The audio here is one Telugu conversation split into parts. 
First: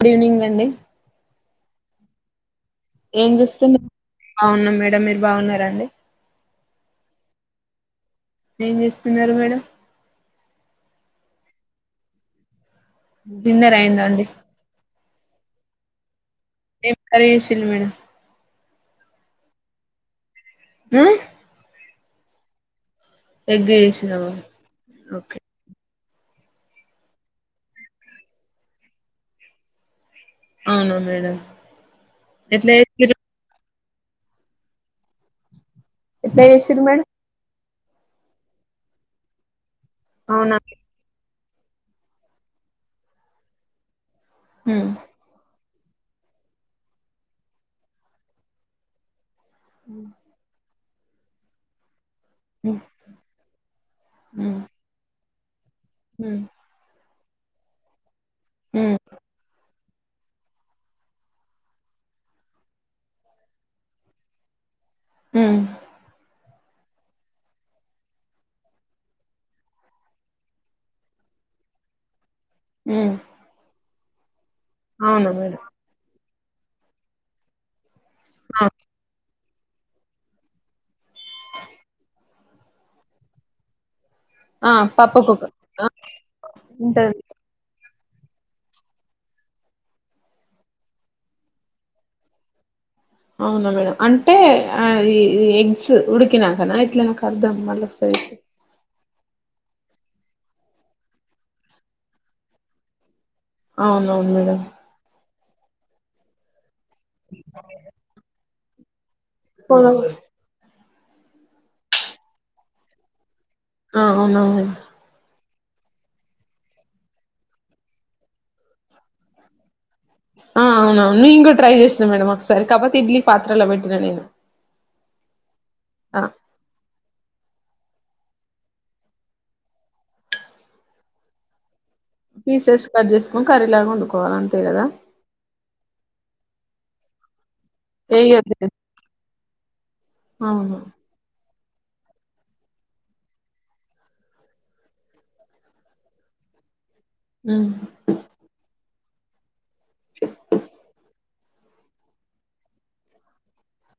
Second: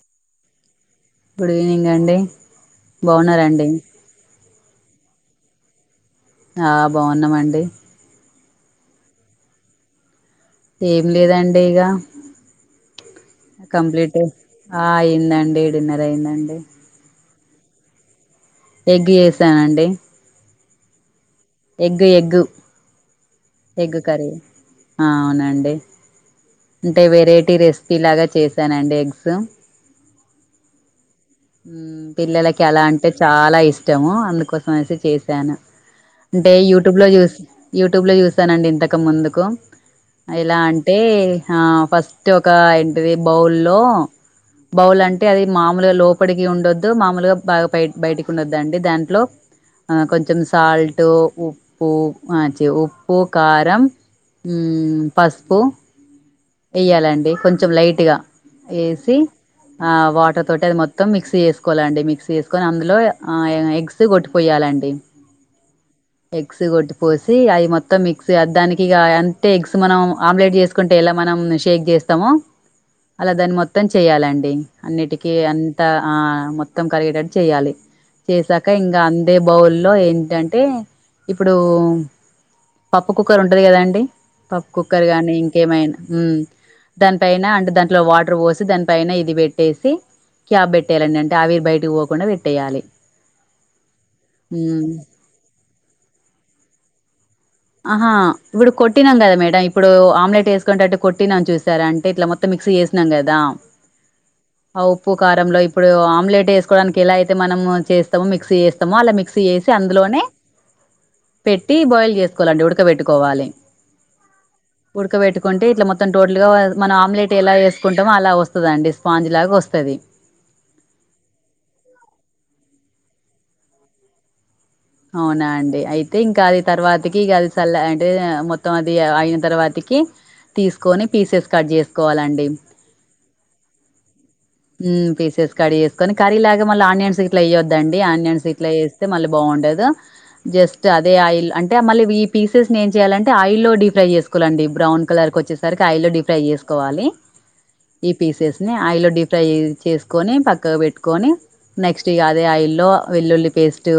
గుడ్ ఈవెనింగ్ అండి గుడ్ ఈవెనింగ్ అండి ఏం బాగున్నారండి చేూస్త బాగున్నాం మేడం మీరు బాగున్నారంండి ఆ బాగున్నామండి ఏం చేస్తున్నారు మేడం ఏం లేదండి ఇగ డిన్నర్ అయిందా కంప్లీట్ అండి ఆ అయిందండి డిన్నర్ అయిందండి ఏం కర్రీ చేసి [unintelligible] రు మేడం ఎగ్ చేసానండి హ egg egg egg egg curry చేసినావా అవునండి అంటే వెరైటీ రెసిపీ లాగ చేశానండి ఎగ్స్ అవున మేడం పిల్లలకి ఎట్లా అలా అంటే చేసిర్రు చాల ఇష్టము అందుకోసం అనేసి చేసాను ఎట్లా అంటే చేసిర్రు యూట్యూబ్ మేడం లో చూ యూట్యూబ్ లో చూస్తానండి ఇంతక ముందుకు అవునా ఇలా అంటే అంటే ఆ ఫస్ట్ ఒక ఏంటిది బౌల్ లో ఉమ్ బౌలు అంటే అది మామూలుగా లో అప్పటికి ఉండొద్దు మామలుగా బాగా బయ బయటికి ఉండొద్దండి దాంట్లో అ కొంచం సల్ట్ ఉ ఉప్పు ఉమ్ [unintelligible] ఉప్పు కారం పసుపు హు వేయ్యాలండి కొంచెం లైట్గా ఉమ్ వేసి ఆ వాటర్ తోటి అది మొత్తం మిక్సీ చేసుకోవాలండి మిక్సీ చేసుకొని అందులో [unintelligible] [unintelligible] కొట్టిపోయాలండి హు ఎగ్స్ కొట్టి పోసి అది మొత్తం మిక్స్య దానికి అంటే ఎగ్స్ మనం ఆమ్లెట్ చేసుకుంటే ఎల మనం షేక్ చేస్తమో ఉ అలా దాన్ని మొత్తం చెయ్యాలండి అన్నిటికీ మేడం అంత ఆ మొత్తం కలిగేటట్టు చెయ్యాలి ఆ చేసాక ఇంక అందే బౌల్లో ఏంటంటే ఇప్పుడు పప్పు కుక్కర్ ఉంటది కదాండి పప్పు ఆ కుక్కర్ గాని పప్పుకుక్క ఆ ఇంకేమైన ఉ ఉంటది దానిపైైన అంటే దాంట్లో వాటర్ పోసి దానిపైన ఇది పెట్టేసి క్యాబ్ పెట్టేయాలండి అంటే ఆవిరి బయటకి పోకుండా పెట్టేయాలి అవునా మేడం అంటే మ్మ్ ఈ ఎగ్స్ ఉడికినా కద ఇట్లా నాకు అర్థం మళ్ళీ ఆహా ఒకసారి ఇప్పుడు కొట్టినాం కదా మేడడం ఇప్పుడు ఆమ్లెట్ వేసుకునేట్టు కొట్టినాం చూసార అంటే ఇట్లా మొత్తం మిక్స్ చేసాం కదా అవునవును మేడం ఆ ఉప్పు కారంలో ఇప్పుడు ఆమ్లెట్ వేసుకోవడానికి ఎలా అయితే మనం చేస్తామో మిక్సీ చేస్ స్తామో అలా మిక్సీ చేసి మేడం అందులోనే పెట్టి బాయిల్ చేసుకోవాలండి ఉడకబెట్టుకోవాలి ఆ అవున ఉడకబెట్టుకుంటే ఇట్లా మొత్తం టోటల్ గా మనం ఆమ్లెట్ ఎలా వేసుకుంటామో అలా వస్తదండి స్పాంజ్ లాగా వస్తది ఆ అవునవును నేను కూడా ట్రై చేసాను మేడం ఒకసారి కాకపోతే ఇడ్లీ పాత్రలో పెట్టినా నేను అవునా అండి అయితే ఆ ఇంకా అది తర్వాతకి కలి తెల్ల అంటే మొత్తం అది అయిన తర్వాత కి తీసుకొని పీసెస్ కట్ చెస్ పీసెస్ కట్ చేసుకొని కర్రీలాగా వండుకోవాలంటే మ్మ్ పీసెస్ కడి చేసుకొని కర్రీ లాగా మళ్ళ ఆనియన్స్ ఇట్లాయ్యొద్దండి ఆనియన్స్ ఏయొద్దు ఇట్ల ఏస్తే మళ్ళీ బాగుండదు జస్ట్ అవును అట్లే అదే ఆయిల్ లో అంటే మళ్ళీ ఈ పీసెస్ నీ ఏం చేయాలంటే ఆయిల్లో డీ ఫ్రై చేసుకోలండి బ్రౌన్ కలర్ కు వచ్చే సరికి ఆయిల్లో డీప్ ఫ్రై చేసుకోవాలి మ్మ్ ఈ పీసెస్ ని ఆయిలో డీ ఫ్రై చేసుకొని పక్కకు పెట్టుకొని నెక్స్ట్ ఇగ అదే ఆయిల్లో వెల్లుల్లి పేస్ట్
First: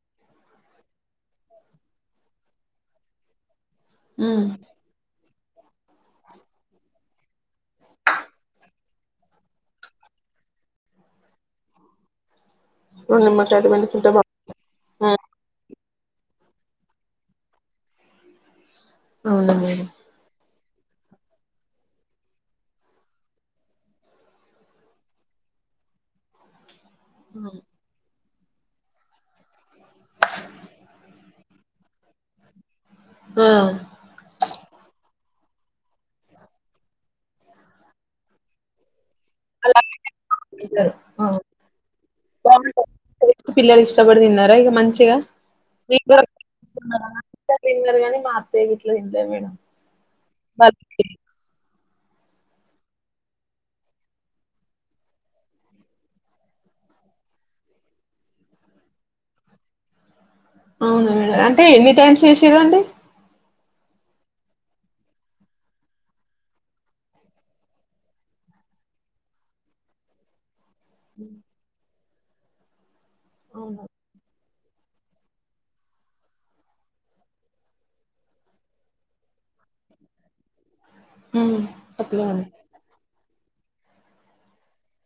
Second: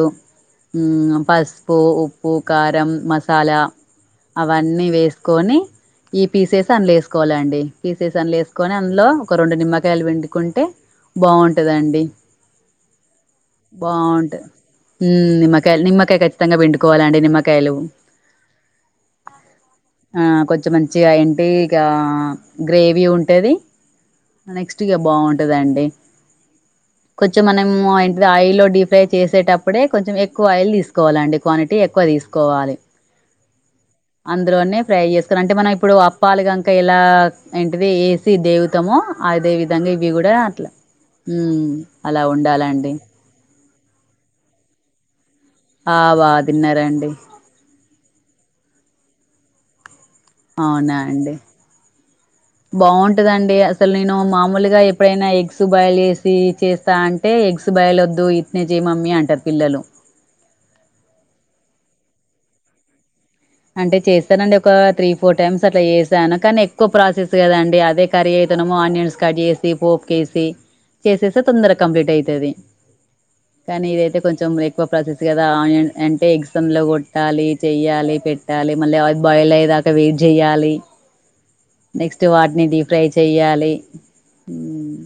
మ్మ్ పసుపు ఉప్పు కారం మసాలా ఉమ్ అవన్నీ వేస్ కోని ఈ పీసేస్ అందుల వేసుకోవాల అండి పీసేస్ అన్నలో వేసుకొని అందులో ఒక రెండు నిమ్మకాయలు పిండి కుంటే బాగుంటదండి రెండు నిమ్మకాయలు పిండుకుంటే బా బాగుంటది ఉమ్ మ్మ్ నిమ్మకాయలు నిమ్మకాయ ఖచ్చితంగా పిండుకోవాలండి నిమ్మకాయలు అవునండి ఆ కొంచెం మంచిగా ఏంటి ఆ ఇక గ్రేవీ ఉంటేది నెక్ట్ ఇగ బాగుంటుందండి కొంచెం మనము ఏంటిది ఆయిల్ లో డీప్ ఫ్రై చేసేటప్ ఇప్పుడే కొంచెం ఎక్కువ ఆయిల్ తీసుకోవాలండి క్వాంటిటీ ఎక్కువ తీసుకోవాలి ఆ అందులోనే ఫ్రై చేసురు అంటే మనం ఇప్పుడు అప్పాలు గంక ఇలా ఏంటిది తి దేవుతమో అదే విధంగా అలాగే ఇవి కూడా చేసుకొని అట్లా తింటారు ఆ మ్మ్ అలా బాగుంటది ఉండాలండి పిల్లలు ఇష్టపడి తిన్నారా ఇంగ మంచిగా ఆ పిల్లలు బా తిన్నారండి తిన్నారు కానీ మా అత్తయ్య గిట్ల తినలేదు మేడం అవునా వాళ్ళకి అండి బాగుంటదండి అసలు నేను మామూలుగా ఎప్పుడైనా ఎగ్స్ బాయిలు చేేసి చేస్తా అన్ టే ఎగ్స్ బాయిలొద్దు ఇట్నె చెయ్ మమ్మి అంటారు పిల్లలు అవునా మేడం అంటే ఎన్ని టైమ్స్ చేసిరు అండి అంటే చేస్తానండి ఒక త్రీ ఫోర్ టైమ్స్ అట్ల చేసాను కానీ ఎక్కువ ప్రాసెస్ కదండి అదే కర్రీ అయితనేమో ఆనియన్స్ కట్ చేసి పోప్కేసి చేసేస్తే తొందరగా కంప్లీట్ అయితది ఆ కానీ ఇదైతే కొంచెం ఎక్కువ ప్రాసెస్ కదా ఆనియన్ అంటే ఎగ్సం లో కొట్టాలి చెయ్యాలి పె పెట్టాలి మళ్ళీ అ బాయిల్ అయ్యేదాక వెయిట్ చేయాలి మ్మ్ నెక్స్ట్ వాటిని డీ ఫ్రై చెయ్యాలి మ్మ్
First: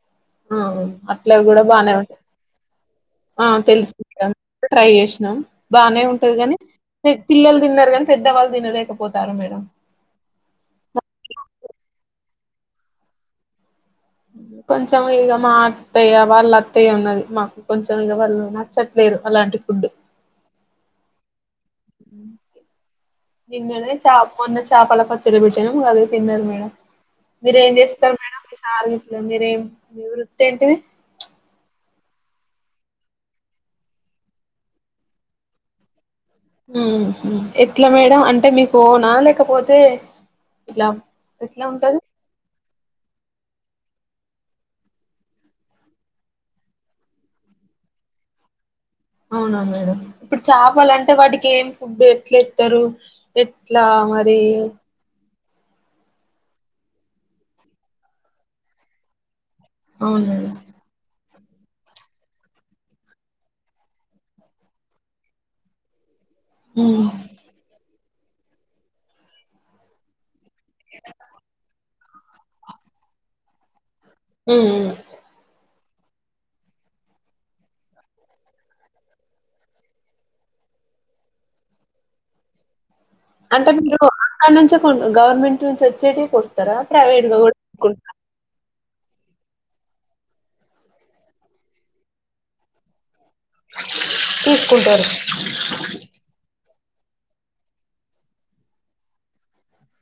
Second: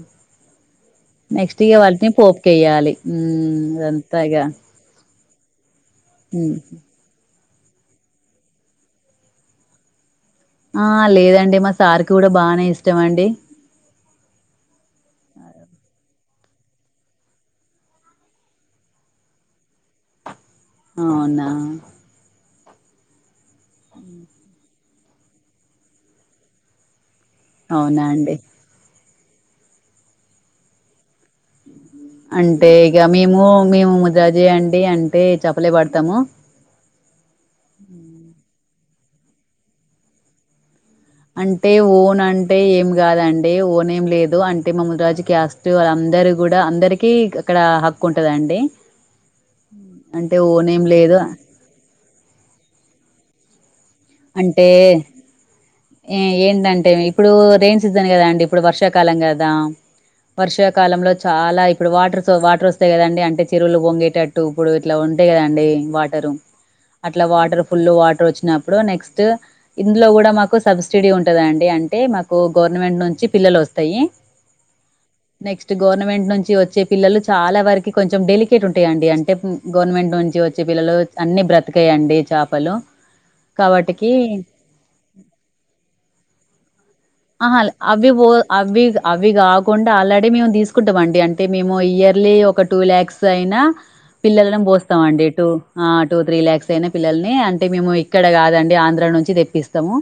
అట్ల కూడా బానే ఉంటాయి పోపుకేయాలి ఆ హ్మ్. తెలుసు అదంతా మేడమ్ ఇగ ట్రై చేసినాం బానే ఉంటది హ్మ్. కానీ పి పిల్లలు తిన్నారు కానీ పెద్దవాళ్ళు తినలేకపోతారు మేడం ఆ లేదండి మా సార్కి కూడా బానే ఇష్టం అండి కొంచెం ఇగ మా అత్తయ్య వాళ్ళత్తయ్య ఉన్నది మాకు కొంచెం ఇగ వళ్ళు చెట్లేదు అలాంటి ఫుడ్డు అవునా తిన్నలే చా మొన్న చేపల పచ్చడి పెట్టినం అదే తిన్నది మేడం మీరేం అవునా చేస్తారు అండి మేడం ఈ సార్ విట్లో మీరేం మీ వృత్తేంటి అంటే ఇగ మేము మేము ముజాజే అండి అంటే చెపలే పడతాము ఎట్ల మేడం అంటే మీకు ఓనా లేకపోతే ఇట్లా ఎట్లా అంటే ఉంటది? ఓన్ అంటే ఏం గాదండి ఓనేం లేదు అంటే మా ముని రాజు కాస్ట్ వాళ్ళందరు గూడా అందరికీ అక్కడ హక్కు ఉంటదండి అవునా మేడం అంటే ఇప్పుడు ఓన్ ఏం చాపలంటే లేదు వాటికేం ఫుడ్ ఎట్లేత్తరు ఎట్లా మరి అంటే ఏ ఏంటంటే ఇప్పుడు రైన్ సీజన్ గదా అండి ఇప్పుడు వర్షాకాలం గదా అవును మేడం వర్షా కాలంలో చాలా ఇప్పుడు వాటర్ వాటర్ వస్తయి గదండి అంటే చిరువులు పొంగేటట్టు ఇప్పుడు ఇట్లా ఉంటయి గదండి ఉమ్ అట్లా వాటర్ ఫుల్ వాటర్ వచ్చిప్పుడు నెస్ట్ ఇన్లో గూడా సబ్స్టిడీ ఉంటదండి అంటే మాకు గవర్నమెంట్ నుంచి పిల్లలు వస్తయి ఉ నెక్స్ట్ గవర్నమెంట్ నుంచి వచ్చే పిల్లలు చాలా వరకి కొంచెం డెలికేట్ ఉంటయండి అంటే గవర్నమెంట్ నుంచి వచ్చి పిల్లలు అన్ని బ్రతకయండి చాపలు అంటే మీరు అక్కడ నుంచే గవర్నమెంట్ నుంచి వచ్చేటివి కోస్తారా ప్రైవేట్గా ఆహా అవి పో అవి అవి గాకుండా ఆల్రెడీ మేము దీసుకుంటమండి అంటే మేము ఇయర్లీ ఒక టూ ల్యాక్స్ అయినా పిల్లలను బోస్తాం తీసుకుంటారు అండి ఇటు ఆ టూ త్రీ ల్యాక్స్ అయిన పిల్లల్ని అంటే మేము ఇక్కడ గాదండి ఆంధ్ర నుంచి దెప్పిస్తము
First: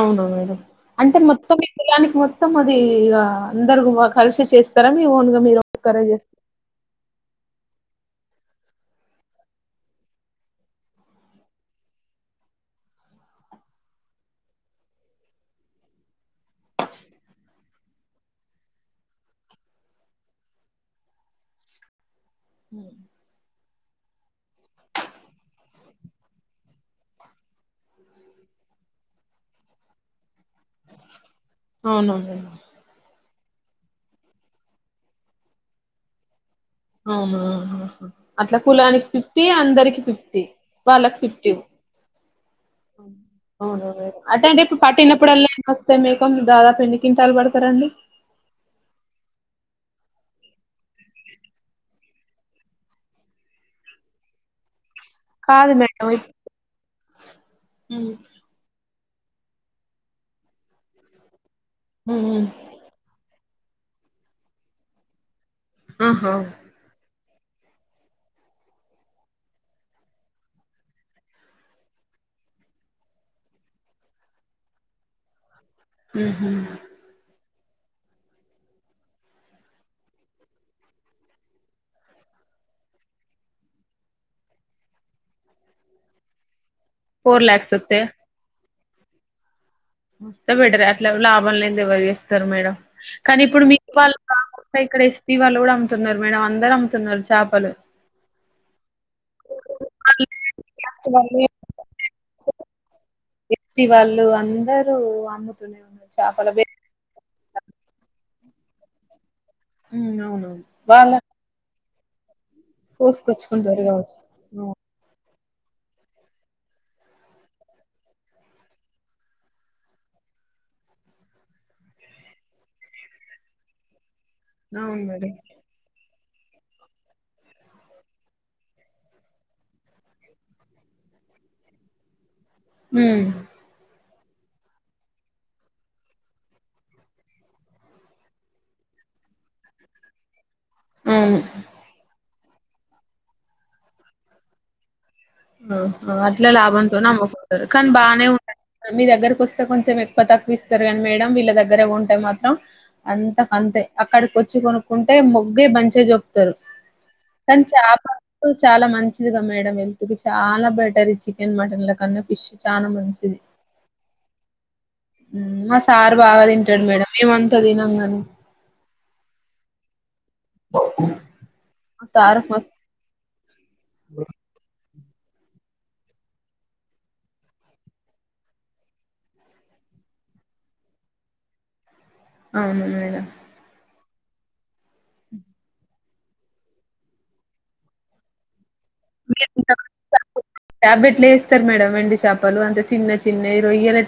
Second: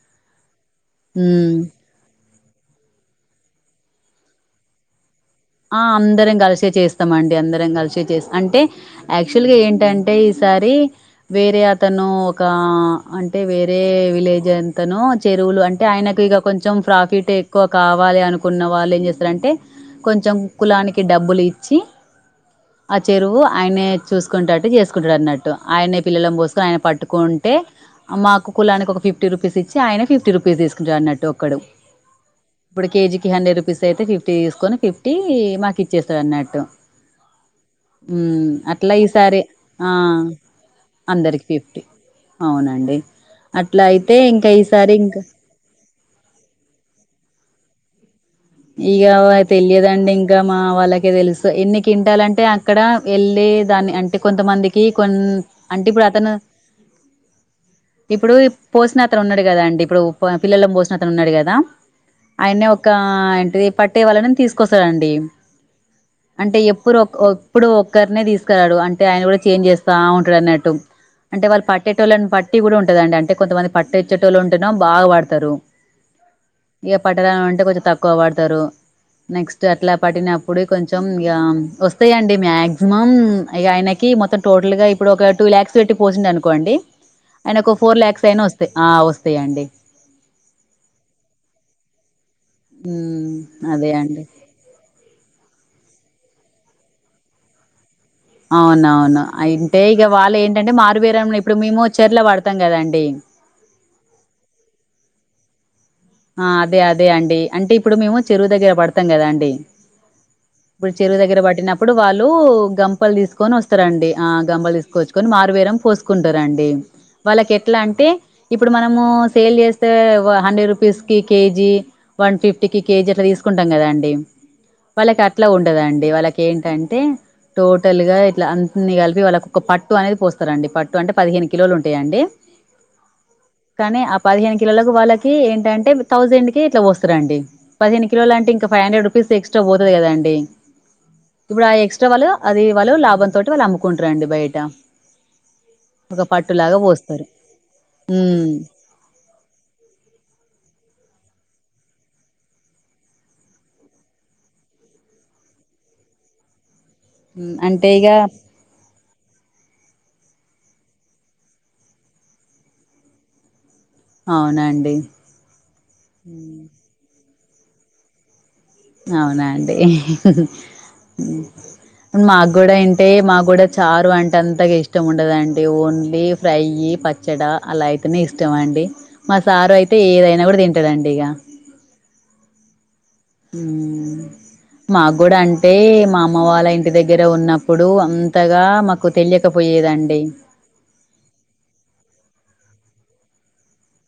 అవును మేడం అంటే మొత్తం మొత్తం అది అ అందరు కలిసి చేస్తారా మీ ఓన్ గా మీరు ఆ ఒక్కరే అందరం చేస్తారా గలిసే చేస్ మండి అందరం గలిషే చేస్ అంటే యాక్చువల్ గా ఏంటంటే ఈసారి వేరే అతను ఒకా అంటే వేరే విలేజ్ అంతను చెరువులు అంటే ఆయనకు ఇగ కొంచెం ఫ్రాఫిట్ ఎక్కువ కావాలి అనుకున్న వాళ్ళు ఏం జేస్తరంటే కొంచెం కులానికి డబ్బులు ఇచ్చి ఆ చెరువు ఆయనే చూసుకుంటట్టు చేసుకుంటడన్నట్టు ఆయనే పిల్లలం బోసుకొని ఆయన పట్టుకుంటే మాకు కులానికి ఒక ఫిఫ్టీ రుపీస్ ఇచ్చి ఆయన ఫిఫ్టీ రుపీస్ తీసుకుంటడన్నట్టు ఒక్కడు అవున ఇప్పుడు కేజీకి హండ్రెడ్ రుపీస్ అయితే ఫిఫ్టీ తీసుకొని ఫిఫ్టీ మాకిచ్చెస్త డన్నట్టు అవునా అట్ల కులానికి ఈసారి ఫిఫ్టీ ఆ అందరికి ఫిఫ్టీ వాళ్ళకి ఫిఫ్టీ అవునండి అవున అట్లా అయితే అట్టే ఇంకా అంటే ఇప్పుడు ఈసారి ఇంకా పట్టినప్పుడుల్లా వస్తే మీకో దాదాపు ఎన్ని కింటాలు పడతరండి ఇగ తెలియదండి ఇంకా మా వాళ్ళకే తెలుసు ఎన్ని కింటాలంటే అక్కడ వెళ్ళి దాన్ని అంటే కొంతమందికి కొన్ కాదు అంటే మేడం ఇప్ ఇప్పుడతను హ్మ్ ఇప్పుడు పోసిన అతను ఉన్నడు గదండి ఇప్పుడు పిల్లలం పోసిన అతను ఉన్నాడు గదా హ్మ్ హ్మ్. ఆయనే ఆ ఏంటిది పట్టే వాళ్ళనం తీసుకొస్తారండి ఆహా అంటే ఎప్పురొ ఇప్పుడు ఒక్కరినే తీసుకురాడు అంటే ఆయన కూడా చేంజ్ చేస్తా ఉంటడన్నట్టు అంటే వాళ్ళు పట్టేటోళ్ళలను పట్టి గూడా ఉంటదండి అంటే కొంతమంది పట్టెచ్చేటోళ్ళ ఉంటేనో బాగ వాడతారు ఊహు ఇక పట్టణామె అంటే కొంచెం తక్కువ పడతారు. నెక్స్ట్ అట్లా పట్టినప్పుడు కొంచెం ఇక వస్తాయిండి మాక్సిమం ఇక ఆయనకి మొత్తం టోటల్ గా ఇప్పుడు ఒక టూ లాక్స్ పెట్టి పోసిండు అనుకోండి. ఫోర్ ఆయనకు లాక్స్ ఒక ఫోర్ వత్తయా లాక్స్ అయినా వస్తాయి. ఆ వస్తాయండి. వస్తే బెటరే అట్లా లాభాలు లాభాలు లేందే ఎవరు చేస్తారు మేడం. ఉమ్ కానీ ఇప్పుడు మీకు అదే వాళ్ళ అండి ఇక్కడ యాస్ పి వాళ్ళు కూడా అమ్ముతున్నారు మేడం. అందరూ అమ్ముతున్నారు చేపలు. అవునవును అంటే ఇక వాళ్ళే వాళ్ళ ఏంటంటే మారు కాస్ట్ బేరం లో వాళ్ళు ఇప్పుడు మేము చెర్లో పడతాం కదాండీ. మిత్తి వాళ్ళు అందరూ అమ్ముతూనే ఉన్నారు. ఆ చేపల బే అదే అదే అండి అంటే ఇప్పుడు మేము చెరువు దగ్గర పడతాం కదా అండి. హ్మ్ అవునవును ఇప్పుడు వాళ్ళ చెరుదగ్గర పట్టినప్ ప్పుడు వాళ్ళు గంపలు తీసుకొని కోసుకొచ్చుకుంటారు వస్తారండి. కావచ్చు ఆ గంపలు అవును తీసుకోవచ్చు కని మారుబేరం పోసుకుంటారండి. వాళ్ళకి ఎట్లా అంటే ఇప్పుడు మనము సేల్ చేసే hundred rupees. KG one fifty కి కేజి అలా తీసుకుంటాం కదాండి. అవును వాళ్ళ కు మేడం అట్లా ఉన్ కదండీ వాళ్ళకి ఏంటంటే? టోటల్ గా ఇట్లా అన్నీ కలిపి వాళ్ళకి ఒక పట్టు అనేది పోస్తారండి పట్టు అంటే పదిహేను కిలోలు ఉంటాయండి. మ్ కానీ ఆ పదిహేను కిలోలకు వాళ్ళకి ఏంటంటే? థౌజండ్ కి ఇట్లా పోస్తారండి పదిహేను కిలోల అంటే ఇంకా ఫైవ్ హండ్రెడ్ రూపీస్ ఎక్స్్రా పోతాది కదా అండి. అవును ఇప్పుడు ఆ ఎక్స్ట్రా వాళ్ళు అది వాళ్ళు లాభం తోటి వాళ్ళు అమ్ముకుంటారు అండి బయట. ఆ ఒక అట్లా పట్టులాగా లాభంతోనే పోస్తారు అమ్ముకుంటారు. కానీ బాగానే ఉమ్ ఉంటా మీ దగ్గరకు వస్తే కొంచెం ఎక్కువ తక్కువ ఇస్తారు కానీ మేడం వీళ్ళ దగ్గరే కొంటే మాత్రం అంత అంతే అక్కడికి వచ్చి కొనుక్కుంటే మొగ్గే మంచగా చెప్పుతారు. ఉమ్ కానీ అంటే చాప ఇగ చాలా మంచిదిగా మేడం ఇది చాలా బెటర్ ఈ చికెన్ మటన్ ల కన్నా ఫిష్ చాలా మంచిది. అవునండి మా సార్ బాగా తింటాడు మేడం. మేమంత తినంగాని అవునా అండి హ్ హి హ్ మా హ్ సారుకు మాకు కూడా మస్త్ ఏంటి అంటే మాకు కూడా చారు అంటే అంతగా ఇష్టం ఉండదండి. ఓన్లీ ఫ్రై, పచ్చడి పచ్చడా అలా అయితేనే ఇష్టం అండి. మా సారు అయితే ఏదైనా కూడా తింటాడండి ఇక అవును మేడం ఆ మా కూడా అంటే మా అమ్మ వాళ్ళ ఇంటి దగ్గర ఉన్నప్పుడు అంతగా మా నాకు తెలియకపోయేదండి. చాపలు ఎట్లా వేస్తారు మేడం ఎండు చేపలు అంత చిన్న చిన్నవి రొయ్యలు.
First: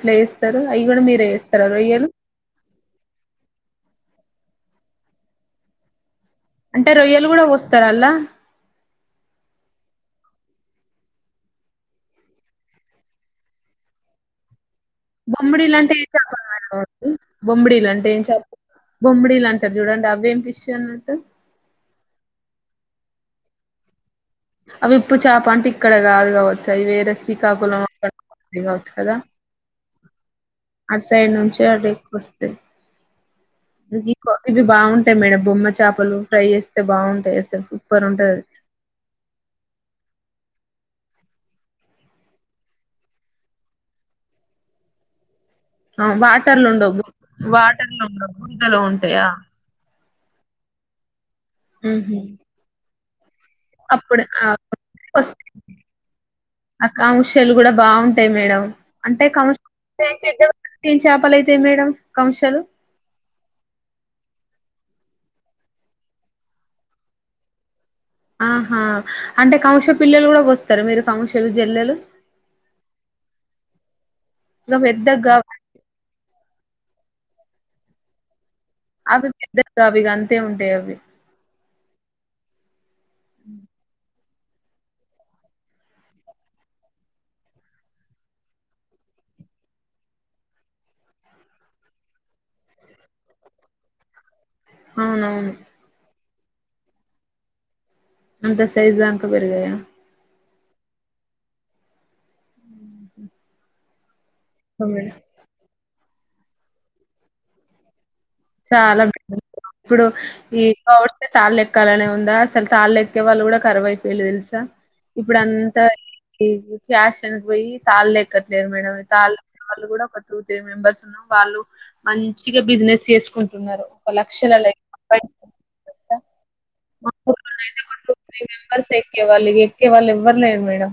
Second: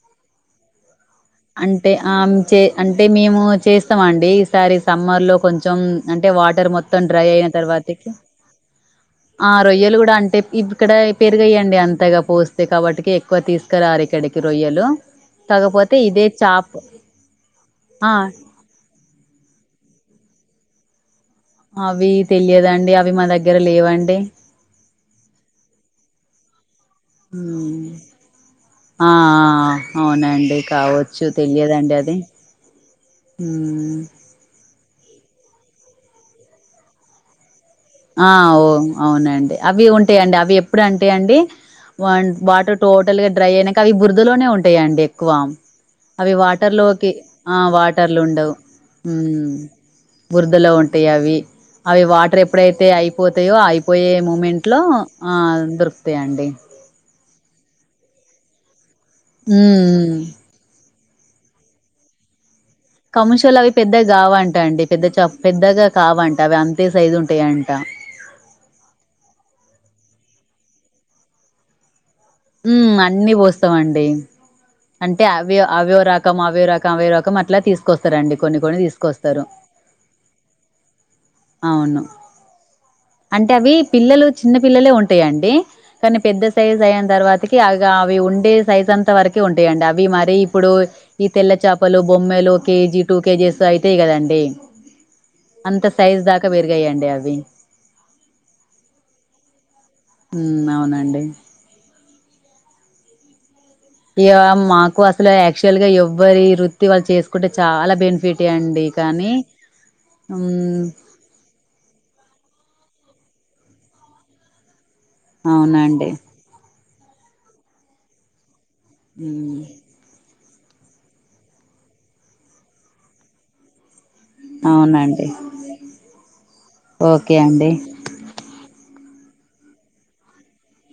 అవి కూడా మీరే చేస్తారా? అంటే ఆంచే అంటే మేము చేస్తామండి ఈసారి సమ్మర్ లో కొంచెం అంటే వా అంటే రొయ్యలు కూడా పోస్తార అలా? ఆ రొయ్యలు గూడా అంటే ఇక్కడ పెరగవండి అంతగా పోస్తే కాబట్టి ఎక్కువ తీసుకురారు ఇక్కడికి రొయ్యలు. బొమ్మిడిలంటే కాకపోతే ఏం ఇదే చాప్ చాపలండి బొమ్మిడిలు అంటే ఆ ఏం చాపలు? బొమ్బడీలు అంటారు చూడండి అవి ఏం ఫిష్ అన్నట్టు అవి తెలియదండి. అవి మా దగ్గర లేవండి. అవి ఉప్పు చాప అంటే ఇక్కడ గాదు కావచ్చు. అవి వేరే శ్రీకాకుళం అక్కడ అది కావచ్చు ఆ కదా? ఆ అవునండి అటు కావచ్చు సైడ్ నుంచి అటెక్కోస్తాయ్. మ్ ఇవి కో ఇవి బాగుంటాయి మేడం బొమ్మ చాపలు ఫ్రై చేస్తే బాగుంటాయి అస్సల్ సుప్ ఆ ఓ అవునండి అవి ఉంటాయండి అవి ఎప్పుడు అంటే అండి వన్ వాటర్ టోటల్ గా డ్రై అయినంక అవి బురదలోనే ఉంటాయండి ఎక్కువ ఆ అవి వాటర్లు ఉండవు వాటర్లోకి ఆ వాటర్లు ఉండవు ఉమ్ బురదలో ఉంటాయి అవి అవి ఉహు వాటర్ ఎప్పుడైతే అయి పోతాయో అయిపోయే అప్పుడు ఆ మూమెంట్ లో ఆ వస్తాయి. దొరుకుతాయండి ఆ కౌంషలు గూడా బాగుంటాయి మేడం అంటే కౌ [unintelligible] ఏం చేపలైతాయి మేడం కౌంశలు కముషల్ అవి పెద్దగా కావంట అండి పెద్ద చ పెద్దగా కావంట అవి అంతే సైజ్ ఉంటాయింట ఆహా అంటే కౌంశ పిల్లలు గూడ బొస్తర మీరు కౌంశలు జేల్లెలు ఉమ్ అన్ని వోస్తామండి ఇక అంటే పెద్దగా అవి అవ్యో రకం అవ్యో రకం అవేరకం అట్ల తీసుకొస్తారండి కొన్ని కొన్ని తీసు అవి పెద్దగావిగా అంతే ఉంటాయ్ అవి అవును అంటే అవి పిల్లలు చిన్న పిల్లలే ఉంటాయండి కానీ పెద్ద సైజ్ అయ తర్వాతికి అగా అవి ఉండే సైజ్ అంత వరకే ఉంటాయండి అవి మరి ఇప్పుడు ఈ తెల్ల చాపలు బొమ్మలు కేజీ టూ కేజీస్ అయితేయి గదండి అవునవును అంత సైజ్ దాకా పెరిగయండి అవి అంత సైజ్ దంకా పెరగయా ఉమ్ అవునండి ఇగ మాకు ఓకే. అసలె యాక్చువల్ గా ఎవ్వరి వృత్తి వాళ్ళు చేసుకుంటే చాలా బెనిఫిట్ చాలా బెన్ [inaudible] ఇప్పుడు ఈ ఉమ్ ఓట్స్ తాళ్ళ ఎక్కాలనే ఉందా అసలు తాళ్ళేఎక్కే వాళ్ళు గూడా కరువైపోయిల్లు తెలుసా! ఇప్పుడు అంతా అవునండి ఈ ఫ్యాషన్కు పోయి తాళ్లే ఎక్కట్లేదు మేడం ఉమ్ తల్లెక్కెవాళ్ళు గూడా ఒక టూ త్రీ మెంబర్స్ ఉన్నారు వాళ్ళు మంచిగా బిజినెస్ చేసుకుంటున్నారు. ఒక లక్షల అవునండి ఓకే అండి త్రీ మెంబర్స్ ఎక్కేవాల్లు ఇగ ఎక్కే వాల్లు ఎవ్వరులేరు మేడం